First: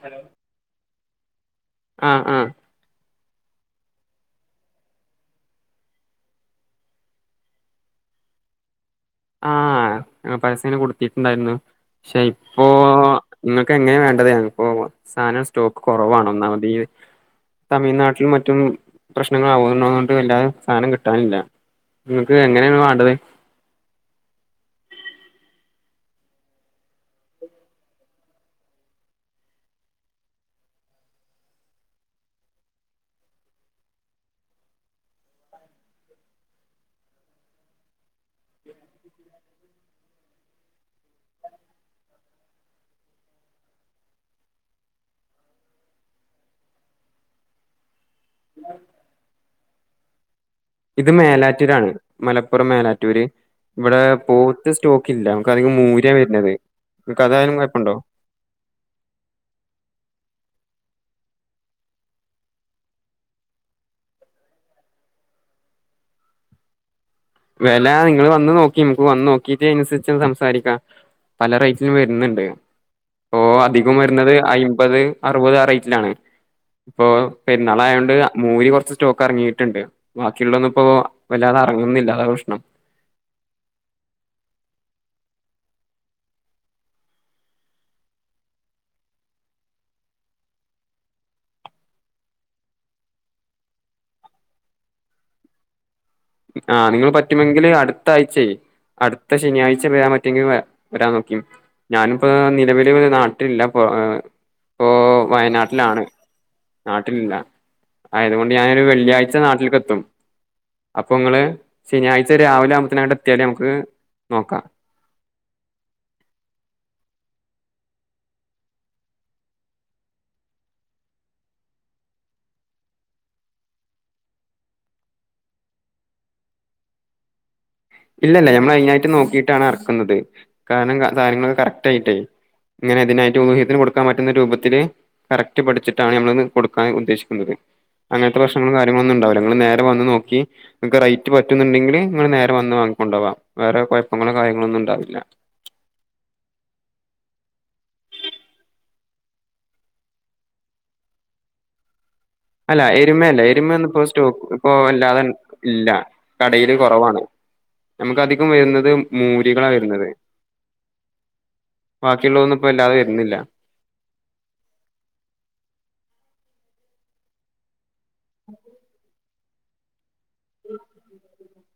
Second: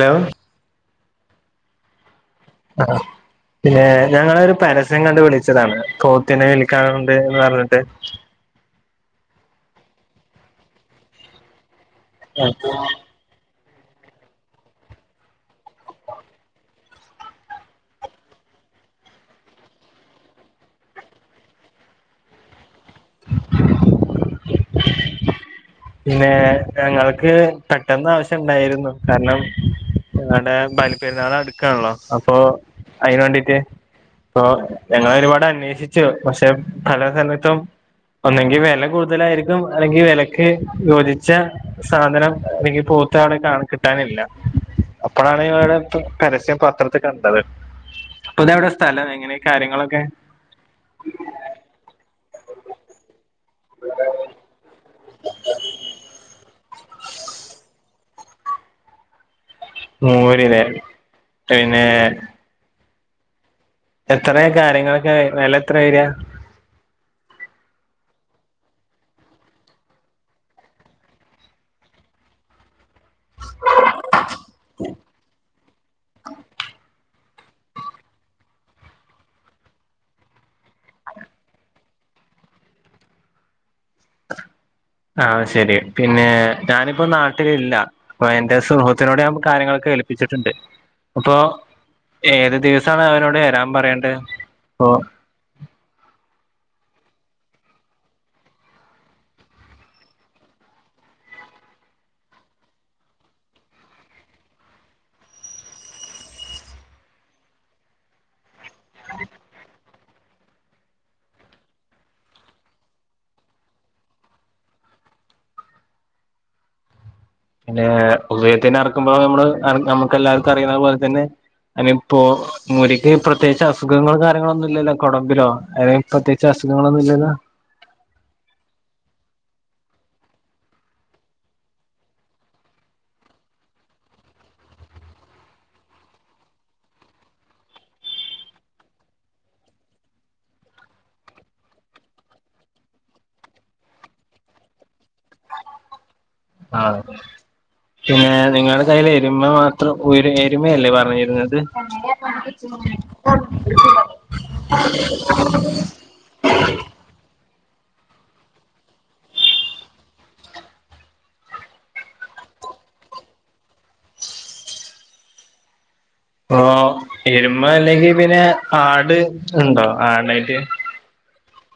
Hello ആഹ് ആഹ് [unintelligible] പിന്നെ ഞങ്ങളൊരു പരസ്യം കണ്ട് വിളിച്ചതാണ് പോത്തിനെ വിൽക്കാനുണ്ട് എന്ന് പറഞ്ഞിട്ട്. ആഹ് ഞങ്ങ പരസ്യം കൊടുത്തിട്ടുണ്ടായിരുന്നു പക്ഷെ ഇപ്പോ ഇങ്ങക്ക് എങ്ങനെ വേണ്ടത് ഞങ്ങക്ക്പ്പൊ സാനം സ്റ്റോക്ക് കൊറവാണ് ഒന്നാമത് ഈ തമിഴ്നാട്ടിലും മറ്റും പ്രശ്നങ്ങളാവണതോണ്ട് വല്ലാതെ സാനം കിട്ടാനില്ല. ഇങ്ങക്ക് എങ്ങനെയാണ് വാണ്ടത്? പിന്നെ ഞങ്ങൾക്ക് പെട്ടെന്ന് ആവശ്യണ്ടായിരുന്നു കാരണം ഇവടെ ബലിപ്പെരുന്നാൾ അടുക്കാണല്ലോ അപ്പൊ അയിന് വേണ്ടീട്ട് ഇപ്പൊ ഞങ്ങളൊരുപാട് അന്വേഷിച്ചു പക്ഷെ പല സ്ഥലത്തും ഒന്നെങ്കി വെല കൂടുതലായിരിക്കും അല്ലെങ്കിൽ വെലക്ക് യോജിച്ച സാധനം അല്ലെങ്കിൽ പോത്താണ് കാളെ കിട്ടാനില്ല അപ്പോഴാണ് ഇവടെ പരസ്യം പത്ര ത്ത് കണ്ടത് അപ്പൊതെവടെ സ്ഥലം എങ്ങനെ കാര്യങ്ങളൊക്കെ ഇത് മേലാറ്റൂരാണ് മലപ്പുറം മേലാറ്റൂര് ഇവിടെ പോത്ത് സ്റ്റോ ക്കില്ല നമുക്ക് അതികം മൂര്യാ വരുന്നത് ഇങ്ങക്ക് അതായാലും കൊഴപ്പണ്ടോ മൂരില്ലേ പിന്നേ എത്രയ കാര്യങ്ങളൊക്കെ വെല എത്ര വരാ വെല നിങ്ങള് വന്ന് നോക്കിം നമുക്ക് വന്ന് നോക്കീട്ട് അതിനനുസരിച്ച് സംസാരിക്കാം. പല റേറ്റിനും വരുന്നുണ്ട്. ഓഹ് അധികം വരുന്നത് അയ്മ്പത് അറുപത് ആഹ് റേറ്റിലാണ് ഇപ്പൊ പെരുന്നാളായോണ്ട് മൂരി കൊറച്ച് സ്റ്റോക്ക് ഇറങ്ങിയിട്ട്ണ്ട് ബാക്കിയുള്ളൊന്നും ഇപ്പോ വല്ലാതെ ഇറങ്ങുന്നില്ല അതാണ് പ്രഷ്ണം ആഹ് ശരി പിന്നെ ഞാനിപ്പോ നാട്ടിലില്ല യെന്റെ സുഹ്രിത്തിനോടെ ഞാൻ കാര്യങ്ങളൊക്കെ ഏൽപ്പിച്ചിട്ടുണ്ട് അപ്പൊ ഏത് ദിവസാണ് അവരോട് വരാൻ പറയണ്ടത് ഇപ്പോ ആഹ് നിങ്ങള് പറ്റുമെങ്കില് അടുത്ത ആഴ്ച്ചേ അടുത്ത ശനിയാഴ്ച വരാൻ പറ്റെങ്കി വരാൻ നോക്കി ഞാനിപ്പോ നിലവില് നാട്ടിലില്ലപ്പോ ഇപ്പോ വയനാട്ടിലാണ്. നാട്ടിലില്ല ആയതുകൊണ്ട് ഞാനൊരു വെള്ളിയാഴ്ച നാട്ടിൽക്ക് എത്തും. അപ്പോ നിങ്ങള് ശനിയാഴ്ച രാവിലെ ആകുമ്പത്തെന് എത്തിയാല് നമുക്ക് നോക്കാം. പിന്നെ ഒളിയത്തിന് അറക്കുമ്പോ നമ്മള് നമുക്ക് എല്ലാർക്കും അറിയ്ണ പോൽതന്നെ അയ്നിപ്പോ മൂരിക്ക് പ്രത്യേകിച്ച് അസുഖങ്ങളും കാര്യങ്ങളൊന്നും ഇല്ലല്ലോ കൊടമ്പിലോ അല്ലെ പ്രത്യേകിച്ച് അസുഖങ്ങളൊന്നും ഇല്ലല്ലോ ഇല്ല ഇല്ല ഞമ്മൾ അയ്നായിട്ട് നോക്കിട്ടാണ് എറക്കുന്നത് കാരണം ങ്ങ സാധനങ്ങളൊക്കെ കറക്റ്റ് ആയിട്ടേ ഇങ്ങനെ ഇതിനായിട്ട് ഊഹത്തിന് കൊടുക്കാൻ പറ്റുന്ന രൂപത്തില് കറക്റ്റ് പഠിച്ചിട്ടാണ് നമ്മളത് കൊടുക്കാൻ ഉദ്ദേശിക്കുന്നത് അങ്ങൻത്തെ പ്രശ്നങ്ങളും കാര്യങ്ങളൊന്നും ഉണ്ടാവൂല നിങ്ങള് നേരെ വന്ന് നോക്കി നിങ്ങക്ക് റേറ്റ് പറ്റുന്നുണ്ടെങ്കില് ഇങ്ങള് നേരെ വന്ന് വാങ്ങിക്കൊണ്ടോവാം വേറെ കൊഴപ്പങ്ങളോ കാര്യങ്ങളോന്നും ഉണ്ടാവില്ല ആഹ് പിന്നെ നിങ്ങളുടെ കയ്ല് എരുമ മാത്രം ഉംഎരുമയല്ലേ പറഞ്ഞിരുന്നത് അല്ല എരുമയല്ല എരുമെന്നും ഇപ്പൊ സ്‌റ്റോ ഇപ്പോ അല്ലാതെ തന്നെ ഇല്ല കടേല് കൊറവാണ് നമുക്ക് അധികം വരുന്നത് മൂരികളാ വരുന്നത് ബാക്കിയുള്ളൊന്നും ഇപ്പ അല്ലാതെ വെര്ന്നില്ല പ്പോ എരുമ അല്ലെങ്കി പിന്നെ ആട് ഇണ്ടോ ആടായിട്ട് [unintelligible]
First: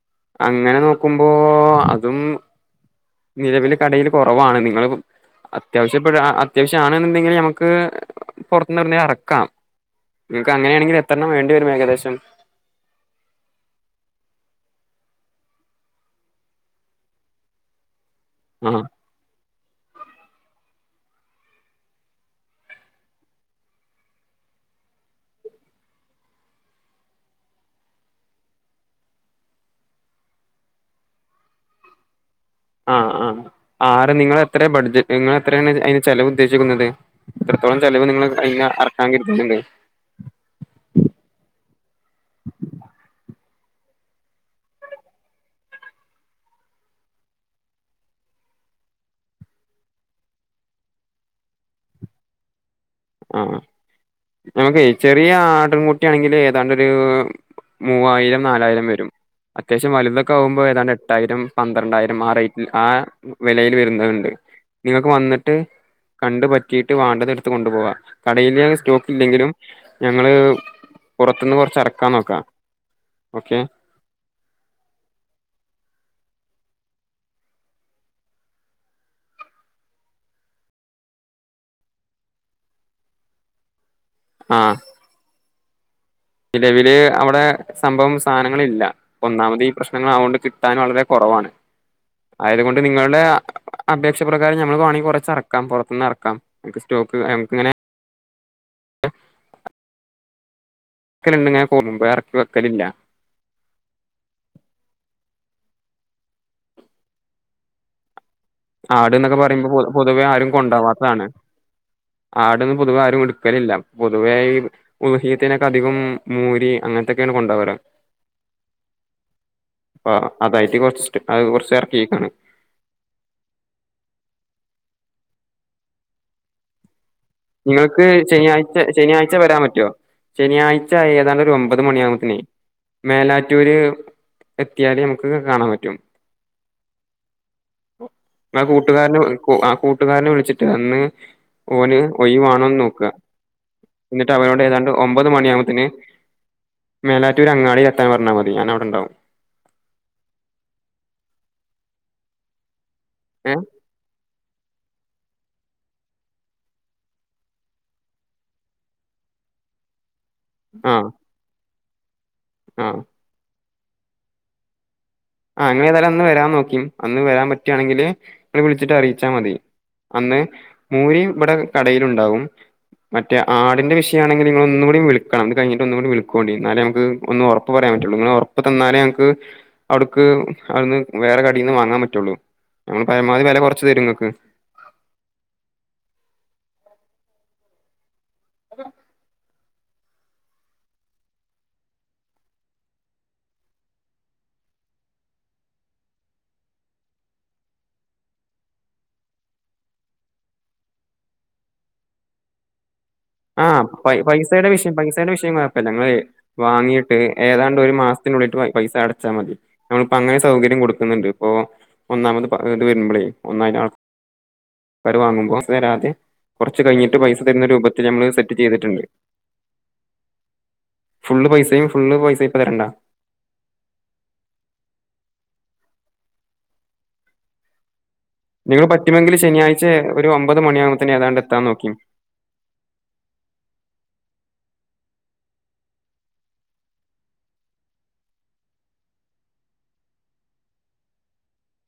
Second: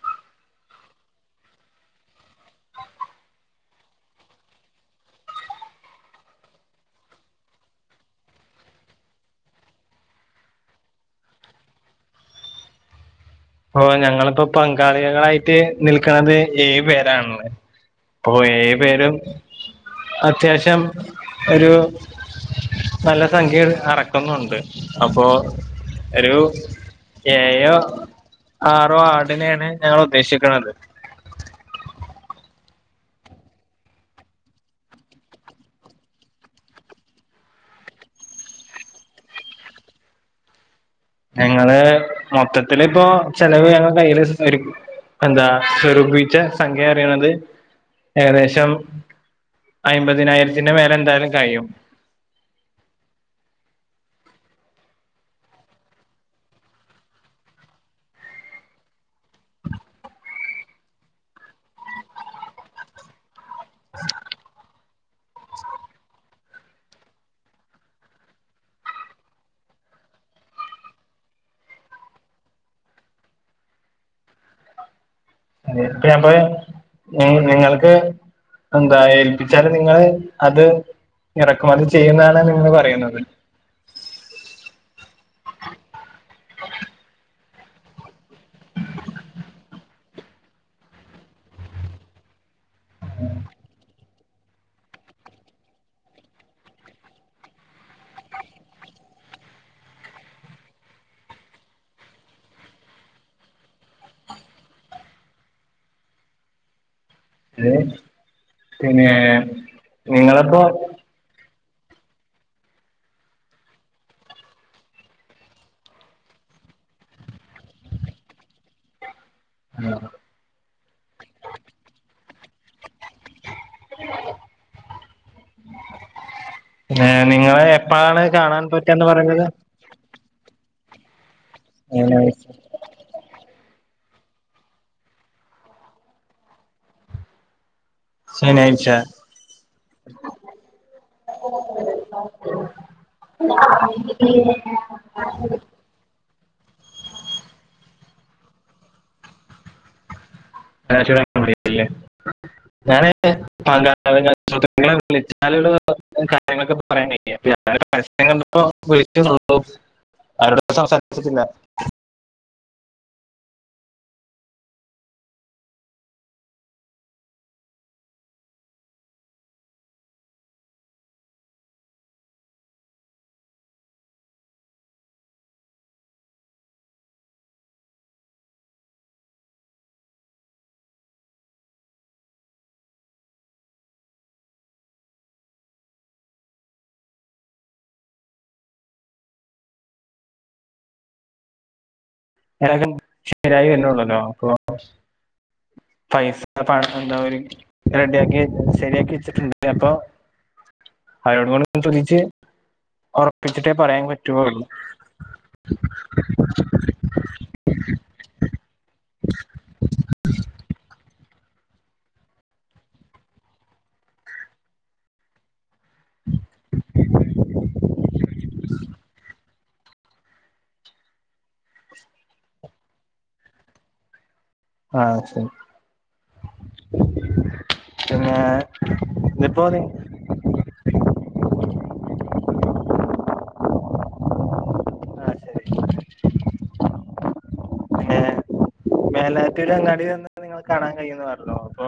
അങ്ങനെ നോക്കുമ്പോ അതും നിലവില് കടേല് കൊറവാണ് നിങ്ങള് അത്യാവശ്യപ്പെട അത്യാവശ്യാണന്നുണ്ടെങ്കില് നമുക്ക് പുറത്ത് ഒന്നിനെ എറക്കാം ഇങ്ങക് അങ്ങനെ ആണക്കിൽ എത്രണ്ണം വേണ്ടിവരും ഏകദേശം ഓഹ് ഞങ്ങളിപ്പോ പങ്കാളികളായിട്ട് നിൽക്കണത് ഏഴ് പേരാണ് ഉള്ളെ ഇപ്പൊ ഏഴ് ആഹ് പേരും അത്യാവശ്യം ഒരു നല്ല സംഖ്യ എറക്കുന്നുണ്ട് അപ്പോ ഒരു ഏയോ ആറോ ആടിനെണ് ഞങ്ങ ഉദ്ദേശിക്ക്ണത് ആഹ് ആഹ് ആറ് നിങ്ങളെത്ര ബഡ്ജറ്റ് നിങ്ങളെത്രണ് അയ്ന് ചെലവ് ഉദ്ദേശിക്കുന്നത് എത്രത്തോളം ചെലവ് നിങ്ങൾ അയ്നെ അറക്കാൻ കരുതുന്ന് ഉണ്ട് ഞങ്ങള് മൊത്തത്തില് ഇപ്പോ ചെലവ് ഞങ്ങ കയ്ൽ സ എന്താ സ്വരൂപിച്ച സംഖ്യറിണത് ഏകദേശം അയ്മ്പതിനായിരത്തിന്റെ മേലെന്തായാലും കയും ആഹ് അഹ് ഇങ്ങക്ക് ചെറിയ ആട്ടും കുട്ടിയാണെങ്കില് ഏതാണ്ടൊരു മൂവായിരം നാലായിരം വരും അത്യാവശ്യം വലുതൊക്കെ ആകുമ്പോൾ ഏതാണ്ട് എട്ടായിരം പന്ത്രണ്ടായിരം ആഹ് റേറ്റിൽ ആഹ് വെലയിൽ വെരുന്നെണ്ട് നിങ്ങൾക്ക് വന്നിട്ട് കണ്ട് പറ്റിയിട്ട് വാണ്ടതെടുത്ത് കൊണ്ടു പോവാ കടയില് സ്റ്റോക്ക് ഇല്ലെങ്കിലും ഞങ്ങള് പൊറത്തിന്ന് കൊറച്ച് എറക്കാൻ നോക്കാം ഓക്കെ അ ഇപ്പ ഞപ്പൊ നിങ്ങൾക്ക് എന്താ ഏൽപ്പിച്ചാല് നിങ്ങള് അത് ഇറക്കുമതി ചെയ്യുന്നാണ് നിങ്ങൾ പറയുണത് ആഹ് നിലവില് അവിടെ സംഭവം സാധനങ്ങളില്ല ഒന്നാമത് പ്രശ്നങ്ങൾ അതോണ്ട് കിട്ടൻ വളരെ കൊറവാണ് ആയതുകൊണ്ട് നിങ്ങളെ അപേക്ഷ പ്രകാരം ഞമ്മൾവാണെ കൊറച്ചെറക്കാം പൊറത്തിന്നെറക്കാം സ്‌റ്റോക്ക് ഞംക്ക്ങ്ങനെ വക്കലുണ്ട് ങ്ങനെ പോന്നും വേറക്ക് വെക്കലില്ല ഏഹ് ആട് എന്നൊക്കെ പറയുമ്പോ പൊതുവെ ആരും നിങ്ങളിപ്പോ കൊണ്ടാവാത്തതാണ് ആടൊന്നും പൊതുവെ ആരും എടുക്കലില്ല പൊതുവെയി ഉള്ഹിയത്തിനൊക്കെ അധികം മുരിയും അങ്ങനത്തൊക്കെയാണ് കൊണ്ട് പോകാറ് [inaudible] അപ്പ അതായിട്ട് കൊറച്ച് അത് കുറച്ച് ഇറക്കിക്കാണ് [inaudible] ഏഹ് നിങ്ങള് നിങ്ങൾക്ക് എപ്പോഴാണ് കാണാൻ ശനിയാഴ്ച പറ്റന്ന് ശനിയാഴ്ച പറയുന്നത് വരാൻ പറ്റോ ശനിയാഴ്ച ഏതാണ്ട് ഒരു ഒമ്പത് മണിയാവുമ്പോത്തനേ ശനിയാഴ്ച മേലാറ്റൂര് എത്തിയാൽ നമുക്ക് കാണാൻ പറ്റും ആഹ് ശനിയാഴ്ച കൂട്ടുകാരനെ ആഹ് കൂട്ടുകാരനെ വിളിച്ചിട്ട് അന്ന് ഓന് കാണോന്ന് നോക്ക എന്നിട്ട് അവരോട് ഏതാണ്ട് ഒമ്പത് മണിയാവുമ്പ മേലാറ്റുർ അങ്ങാടി എത്താൻ പറഞ്ഞാൽ മതി ഞാൻ അവിടെണ്ടാവും [unintelligible] ഞാന് [unintelligible] ഏ [unintelligible] വിളിച്ച കാര്യങ്ങളൊക്കെ പറയ കഴിയട ഞാനോക്കേ പരസ്പര [unintelligible] വിളിച്ച [unintelligible] ആഹ് സംസാരിച്ചിട്ടില്ല ആഹ് ആ ഇങ്ങള് ഏതായാലും അന്ന് വരാൻ നോക്കി അന്ന് വരാൻ പറ്റുകവാണെങ്കില് നി വിളിച്ചിട്ട് അറിയിച്ചാൽ മതി അന്ന് മൂരി ഇവിടെ കടയിലുണ്ടാവും മറ്റേ ആടിന്റെ വിഷയമാണെങ്കിൽ നിങ്ങള ഒന്നും കൂടി വിളിക്കണം ഇതു കിഞ്ഞട്ട് ഒന്ന കൂടി വിളിക്കുകണ്ട എന്നാല നമക്ക് ഒന്ന് ഉറ ഇപ്പ പറയാൻ പറ്റുള്ളൂ നിങ്ങൾ ഉറപ്പു തന്നാലേ ഞക്ക് അവിടുക്ക് അവിടുന്ന് വേറെ കടിയിൽന്ന് വാങ്ങാൻ പറ്റുള്ളൂ ഞങ്ങൾ പരമാവധി വില കുറച്ച് ഇങ്ങക്ക് അതെ ഏതായാലും ശരിയായി വരുന്നുള്ളല്ലോ പൈസ പണ എന്താ [unintelligible] റെഡിയാക്കി ശരിയാക്കി ഇച്ചിട്ടുണ്ട് അപ്പൊ [unintelligible] ആഹ് പറയാൻ പറ്റുള്ളൂ പൈസയുടെ വിഷയം പൈസയുടെ വിഷയം കൊഴപ്പമില്ല ഞങ്ങള് വാങ്ങിട്ട് ഏതാണ്ട് ഒരു മാസത്തിനുള്ളിട്ട് പൈസ അടച്ചാ മതി നമ്മ അങ്ങനെ സൗകര്യം കൊടുക്കും ണ്ട് ഇപ്പ ഒന്നാമത് ഇത് വരുമ്പോളേ ഒന്നായി ആൾ വാങ്ങുമ്പോ തരാതെ കുറച്ച് കഴിഞ്ഞിട്ട് പൈസ തരുന്ന രൂപത്തിൽ ഞമ്മൾ സെറ്റ് ചെയ്തിട്ടുണ്ട് ഫുള് പൈസയും ഫുള് പൈസയും ഇപ്പ തരണ്ട ആഹ ശരി പിന്നെ നിങ്ങൾ പറ്റുമെങ്കിൽ ശനിയാഴ്ച [unintelligible] ഒരു ഒമ്പത് മണിയകുത്തേന് ഏതാണ്ട് എത്താ നോക്കും ആ ശരി അങ്ങെ മേലാറ്റുര് അങ്ങാടി വന്ന് നിങ്ങ കാണാൻ കഴിയന്ന് പറല്ലോ അപ്പൊ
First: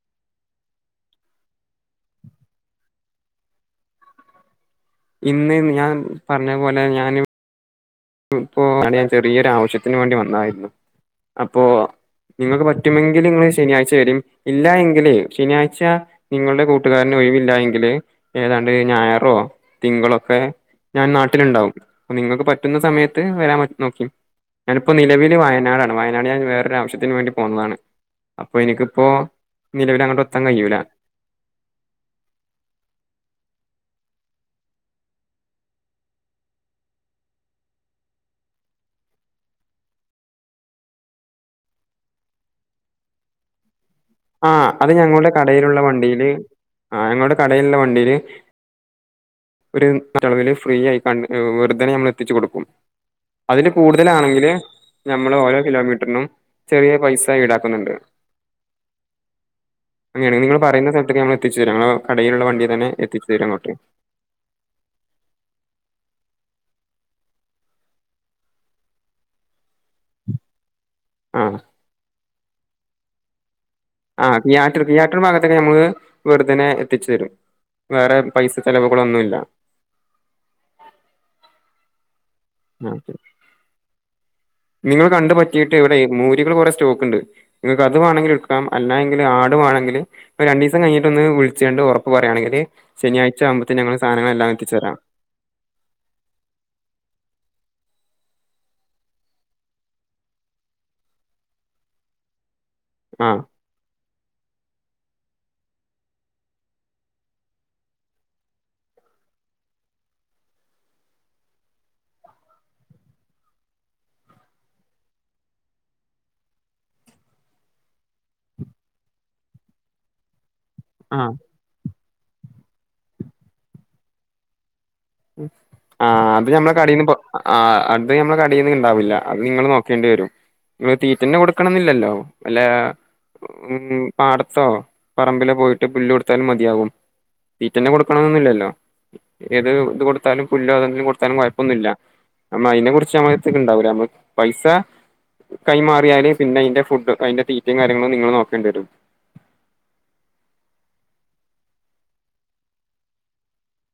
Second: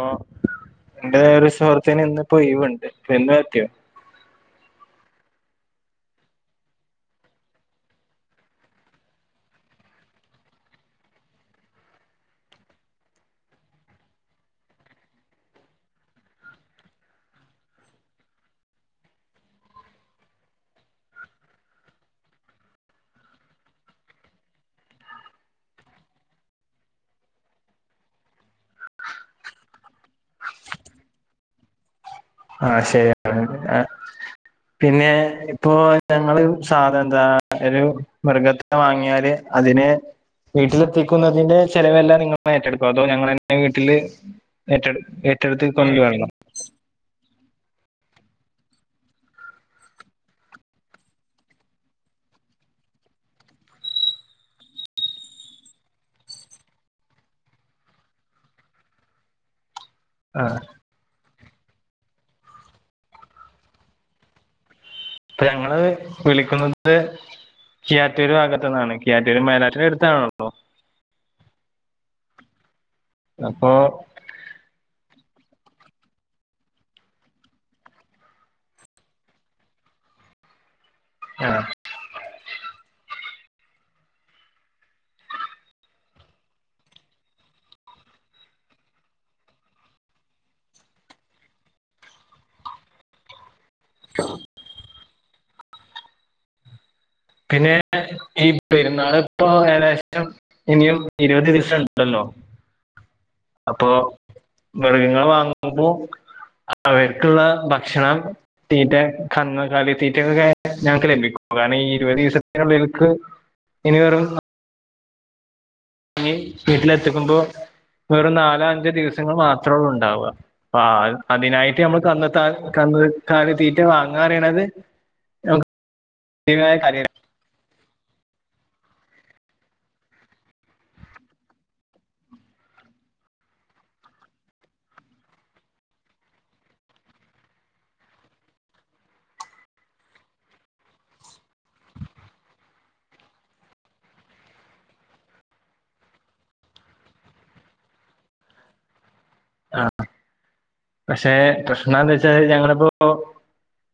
എന്റെ ഒരു സുഹൃത്തിന് ഒഴിവുണ്ട് അപ്പൊ ഇന്ന് പറ്റോ ഇന്ന് ഞാൻ പറഞ്ഞ പോലെ ഞാൻ ഇപ്പോ അട ഞാൻ ചെറിയൊരു ആവശ്യത്തിന് വേണ്ടി വന്നായിരുന്നു അപ്പോ നിങ്ങൾക്ക് പറ്റുമെങ്കിൽ നിങ്ങ ശനിയാഴ്ച വരും ഇല്ല എങ്കിൽ ശനിയാഴ്ച നിങ്ങളുടെ കൂട്ടുകാരന് ഒഴിവില്ല എങ്കില് ഏതാണ്ട് ഞായറോ തിങ്കളൊക്കെ ഞാൻ നാട്ടിലുണ്ടാവും നിങ്ങക്ക് പറ്റുന്ന സമയത്ത് വരാൻ നോക്കി ഞാനിപ്പോ നിലവിൽ വയാനടാണ് വയനാട് ഞാൻ വേറൊരു ആവശ്യത്തിന് വേണ്ടി പോന്നതാണ് അപ്പൊ എനിക്കിപ്പോ നിലവില അങ്ങോട്ട് ഒത്താൻ കഴിയൂല ആഹ ശരി ആ പിന്നെ ഇപ്പോ ഞങ്ങള് സാധ എന്താ ഒരു മൃഗത്തി വാങ്ങിയാല് അതിന് വീട്ടിലെത്തിക്കുന്നതിന്റെ ചെലവെല്ലാം നിങ്ങൾ ഏറ്റെടുക്കോ അതോ ഞങ്ങളന്നെ വീട്ടില് ആഹ് അത് ഏറ്റെടു ഞങ്ങളുടെ ഏറ്റെടുത്ത് കടയിലുള്ള കൊണ്ട് വരണോ വണ്ടിയില് ആ ഞങ്ങളുടെ കടയിലുള്ള വണ്ടിയില് ഒരു ചുറ്റളവില് ഫ്രീ ആയി തന്നെ വെറുതേനെ നമ്മൾ എത്തിച്ചു കൊടുക്കും അതില് കൂട്തലാണെങ്കില് നമ്മള് ഓരോ കിലോമീറ്റർനും ചെറിയ പൈസ ഈടാക്കുന്നുണ്ട് അങ്ങനേണെ ആഹ് ഇങ്ങള് പറയ്ന്ന സ്ഥലത്ത്ക്ക് ഞങ്ങള് എത്തിച്ചെരും കടയില്ള്ള വണ്ടീ തന്നെ എത്തിച്ച് തരും അങ്ങോട്ട് ഇപ്പ ഞങ്ങള് വിളിക്കുന്നത് കിയാറ്റൂര് ഭാഗത്ത്ന്നാണ് കിയാറ്റൂര് മേലാറ്റിന്റെ അടുത്താണല്ലോ ആഹ് അപ്പൊ ആഹ് തിയാറ്റർ തിയാറ്ററ് ഭാഗത്തൊക്കെ ഞമ്മള് വെറ്തനെ എത്തിച്ചരും വേറെ പൈസ ചെലവുകളൊന്നുല്ല ആഹ് ആഹ് ശെരി ഇങ്ങള് കണ്ട് പറ്റീട്ട് ഇവിടെ മൂരികള് കൊറെ സ്റ്റോക്ക്ണ്ട് ഇങ്ങക്ക് അത് വാണങ്കി എടുക്കാം അല്ലാങ്കി ആട് വേണങ്കില് ഇപ്പൊ രണ്ടീസം കഴിഞ്ഞട്ടൊന്ന് വിൾച്ചാണ്ട് ഒറപ്പ് പറയാണെങ്കല് ശെനിയാഴ് ആവ്മ്പത്തിന് ഞങ്ങള് സാധനങ്ങളെല്ലാം എത്തിച്ചരാ പിന്നെ ഈ പെരുന്നാള് ഇപ്പോ ഏകദേശം ഇനിയും ഇരുപത് ദിവസണ്ടല്ലോ ആഹ് അപ്പോ മൃഗങ്ങളെ വാങ്ങുമ്പോ അവർക്ക്ള്ള ഭക്ഷണം തീറ്റ കന്ന് കാലി തീറ്റൊക്കെ ഞങ്ങക്ക് ലഭിക്കും കാരണം ഈ ഇരുപത് ദിവസത്തിനുള്ളിൽക്ക് ഇനി വെറും ഇനി വീട്ടിലെത്തിക്കുമ്പോ വെറും നാലോ അഞ്ചോ ദിവസങ്ങൾ മാത്രോള്ളു ഇണ്ടാവാ അപ്പോ ആഹ് അതിനായിട്ട് നമ്മള് കന്ന്ത്താ കന്ന് കാലി തീറ്റ വാങ്ങാറിണത് ആ അത് ഞമ്മളെ കടേന്ന് പൊ ആഹ് അത് നമ്മളെ കടേന്ന് ഇണ്ടാവില്ല അത് ഇങ്ങള് നോക്കേണ്ടി വരും ഈ തീറ്റന്നെ കൊടുക്കണെന്നില്ലല്ലോ വല്ലാ ഉം പാടത്തോ പറമ്പിലോ പോയിട്ട് പുല്ല് കൊടുത്താലും മതിയാവും തീറ്റന്നെ കൊടുക്കണന്ന്ല്ലല്ലോ ഏത് ഇത് കൊടുത്താലും പുല്ലോ ഏതെങ്കിലും കൊട്ത്താലും കൊഴപ്പൊന്നുല്ല അമ്മ ഐനെ കൊർച്ച് സമത്ത്ക്ണ്ടാവൂല അമ്മ പൈസ കൈമാറിയാല് പിന്നെ ഐന്റെ ഫുഡ് ഐന്റെ തീറ്റേം കാര്യങ്ങളും നിങ്ങള് നോക്കേണ്ടി വരും ആഹ് പക്ഷെ പ്രശ്നെന്തേച്ചാല് ഞങ്ങളിപ്പൊ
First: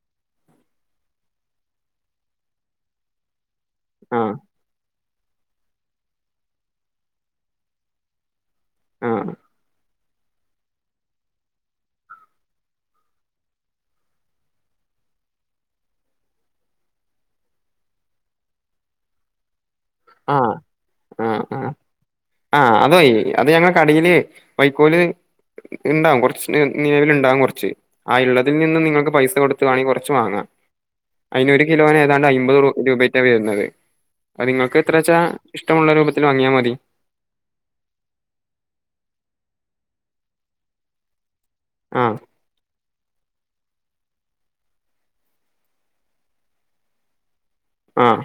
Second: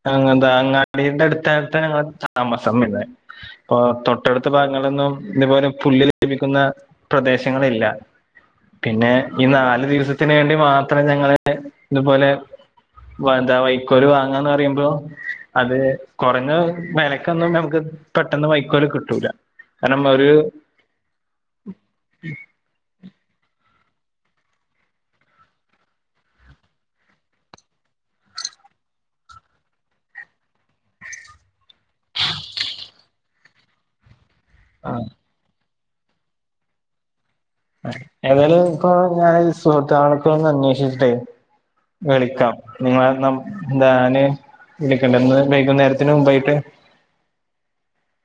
അങ്ങളെന്താ അങ്ങാടിൻ്റെ അട്ത്താട്ടാണ് ഞങ്ങളെ താമസം വരുന്നേ ഇപ്പൊ ആഹ് തൊട്ടടുത്ത് ഭാഗങ്ങളിലൊന്നും ഇതേപോലെ പുല്ല് ലഭിക്കുന്ന പ്രദേശങ്ങളില്ല പിന്നെ ആഹ് ഈ നാല് ദിവസത്തിന് വേണ്ടി മാത്രം ഞങ്ങള് ഇത്പോലെ എന്താ വൈക്കോല് വാങ്ങാന്നറിയുമ്പോ അത് കൊറഞ്ഞ വെലക്കൊന്നും നമുക്ക് പെട്ടെന്ന് വൈക്കോല് കിട്ടൂല കാരണം ഒരു ആഹ് ആഹ് ആഹ് ആഹ് അത്കയ്യൂല അത് ഞങ്ങളെ കടീല് വൈക്കോല് ഇണ്ടാകും കൊർച്ച് നിലവില്ണ്ടാകും കൊർച്ച് ആ ഇള്ളതിൽ നിന്നും നിങ്ങക്ക് പൈസ കൊട്ത്ത് വാണെങ്കി കൊർച്ച് വാങ്ങാ ഐന് ഒരു കിലോന് ഏതാണ്ട് ഐമ്പത് രൂ രൂപേറ്റെ വെര്ന്നത് അത് നിങ്ങക്ക് ആഹ് എത്രെച്ചാ ഇഷ്ടമുള്ള രൂപത്തില് വങ്ങ്യാ മതി ഏതായാലും ഇപ്പൊ ഞാന് സുഹൃത്താളോടൊക്കൊന്ന് അന്വേഷിച്ച്ട്ടെ ആഹ് വിളിക്കാം നിങ്ങളാ [unintelligible] ന്താന്. വിളിക്കണ്ടെന്ന്. വൈകുന്നേരത്തിന് മുമ്പായിട്ട്. ആഹ്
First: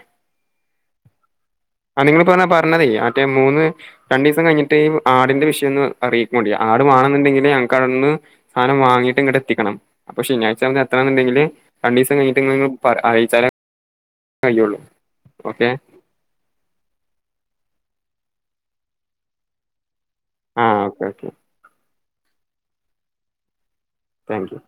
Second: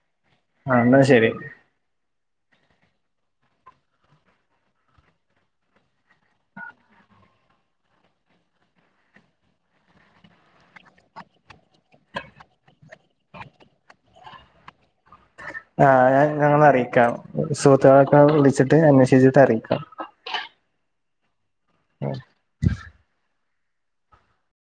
ആഹ്. ന്നാ ശെരി. ആഹ് നിങ്ങൾ [unintelligible] പറഞ്ഞതേ മറ്റേ മൂന്ന് രണ്ടീസം കയ്ഞ്ഞിട്ട് ആടിന്റെ വിഷയൊന്ന് അറിയിക്കാേണ്ടി. ആട് മാണെന്ന്ണ്ടെങ്കില് ഞങ്ങക്കതൊന്ന് സാനം വാങ്ങീട്ട് ഇങ്ങട്ടെ ത്തിക്കണം. അപ്പൊ ശനിയാഴ്ച എത്രാന്ന്ണ്ടെങ്കില് രണ്ടീസം കഴിഞ്ഞിട്ട് ങ്ങള് ങ്ങള് പറയാ. അ റീച്ചാലാ അ [unintelligible] ള്ളൂ. ഓക്കെ ആഹ്. ഞങ്ങളറീക്കാം. സുത്രാ [unintelligible] വിളിച്ചിട്ട് അന്വേഷിച്ചിട്ട് അറിയിക്കാം. ആഹ് ഓക്കെ ഓക്കെ ഉം താങ്ക് യൂ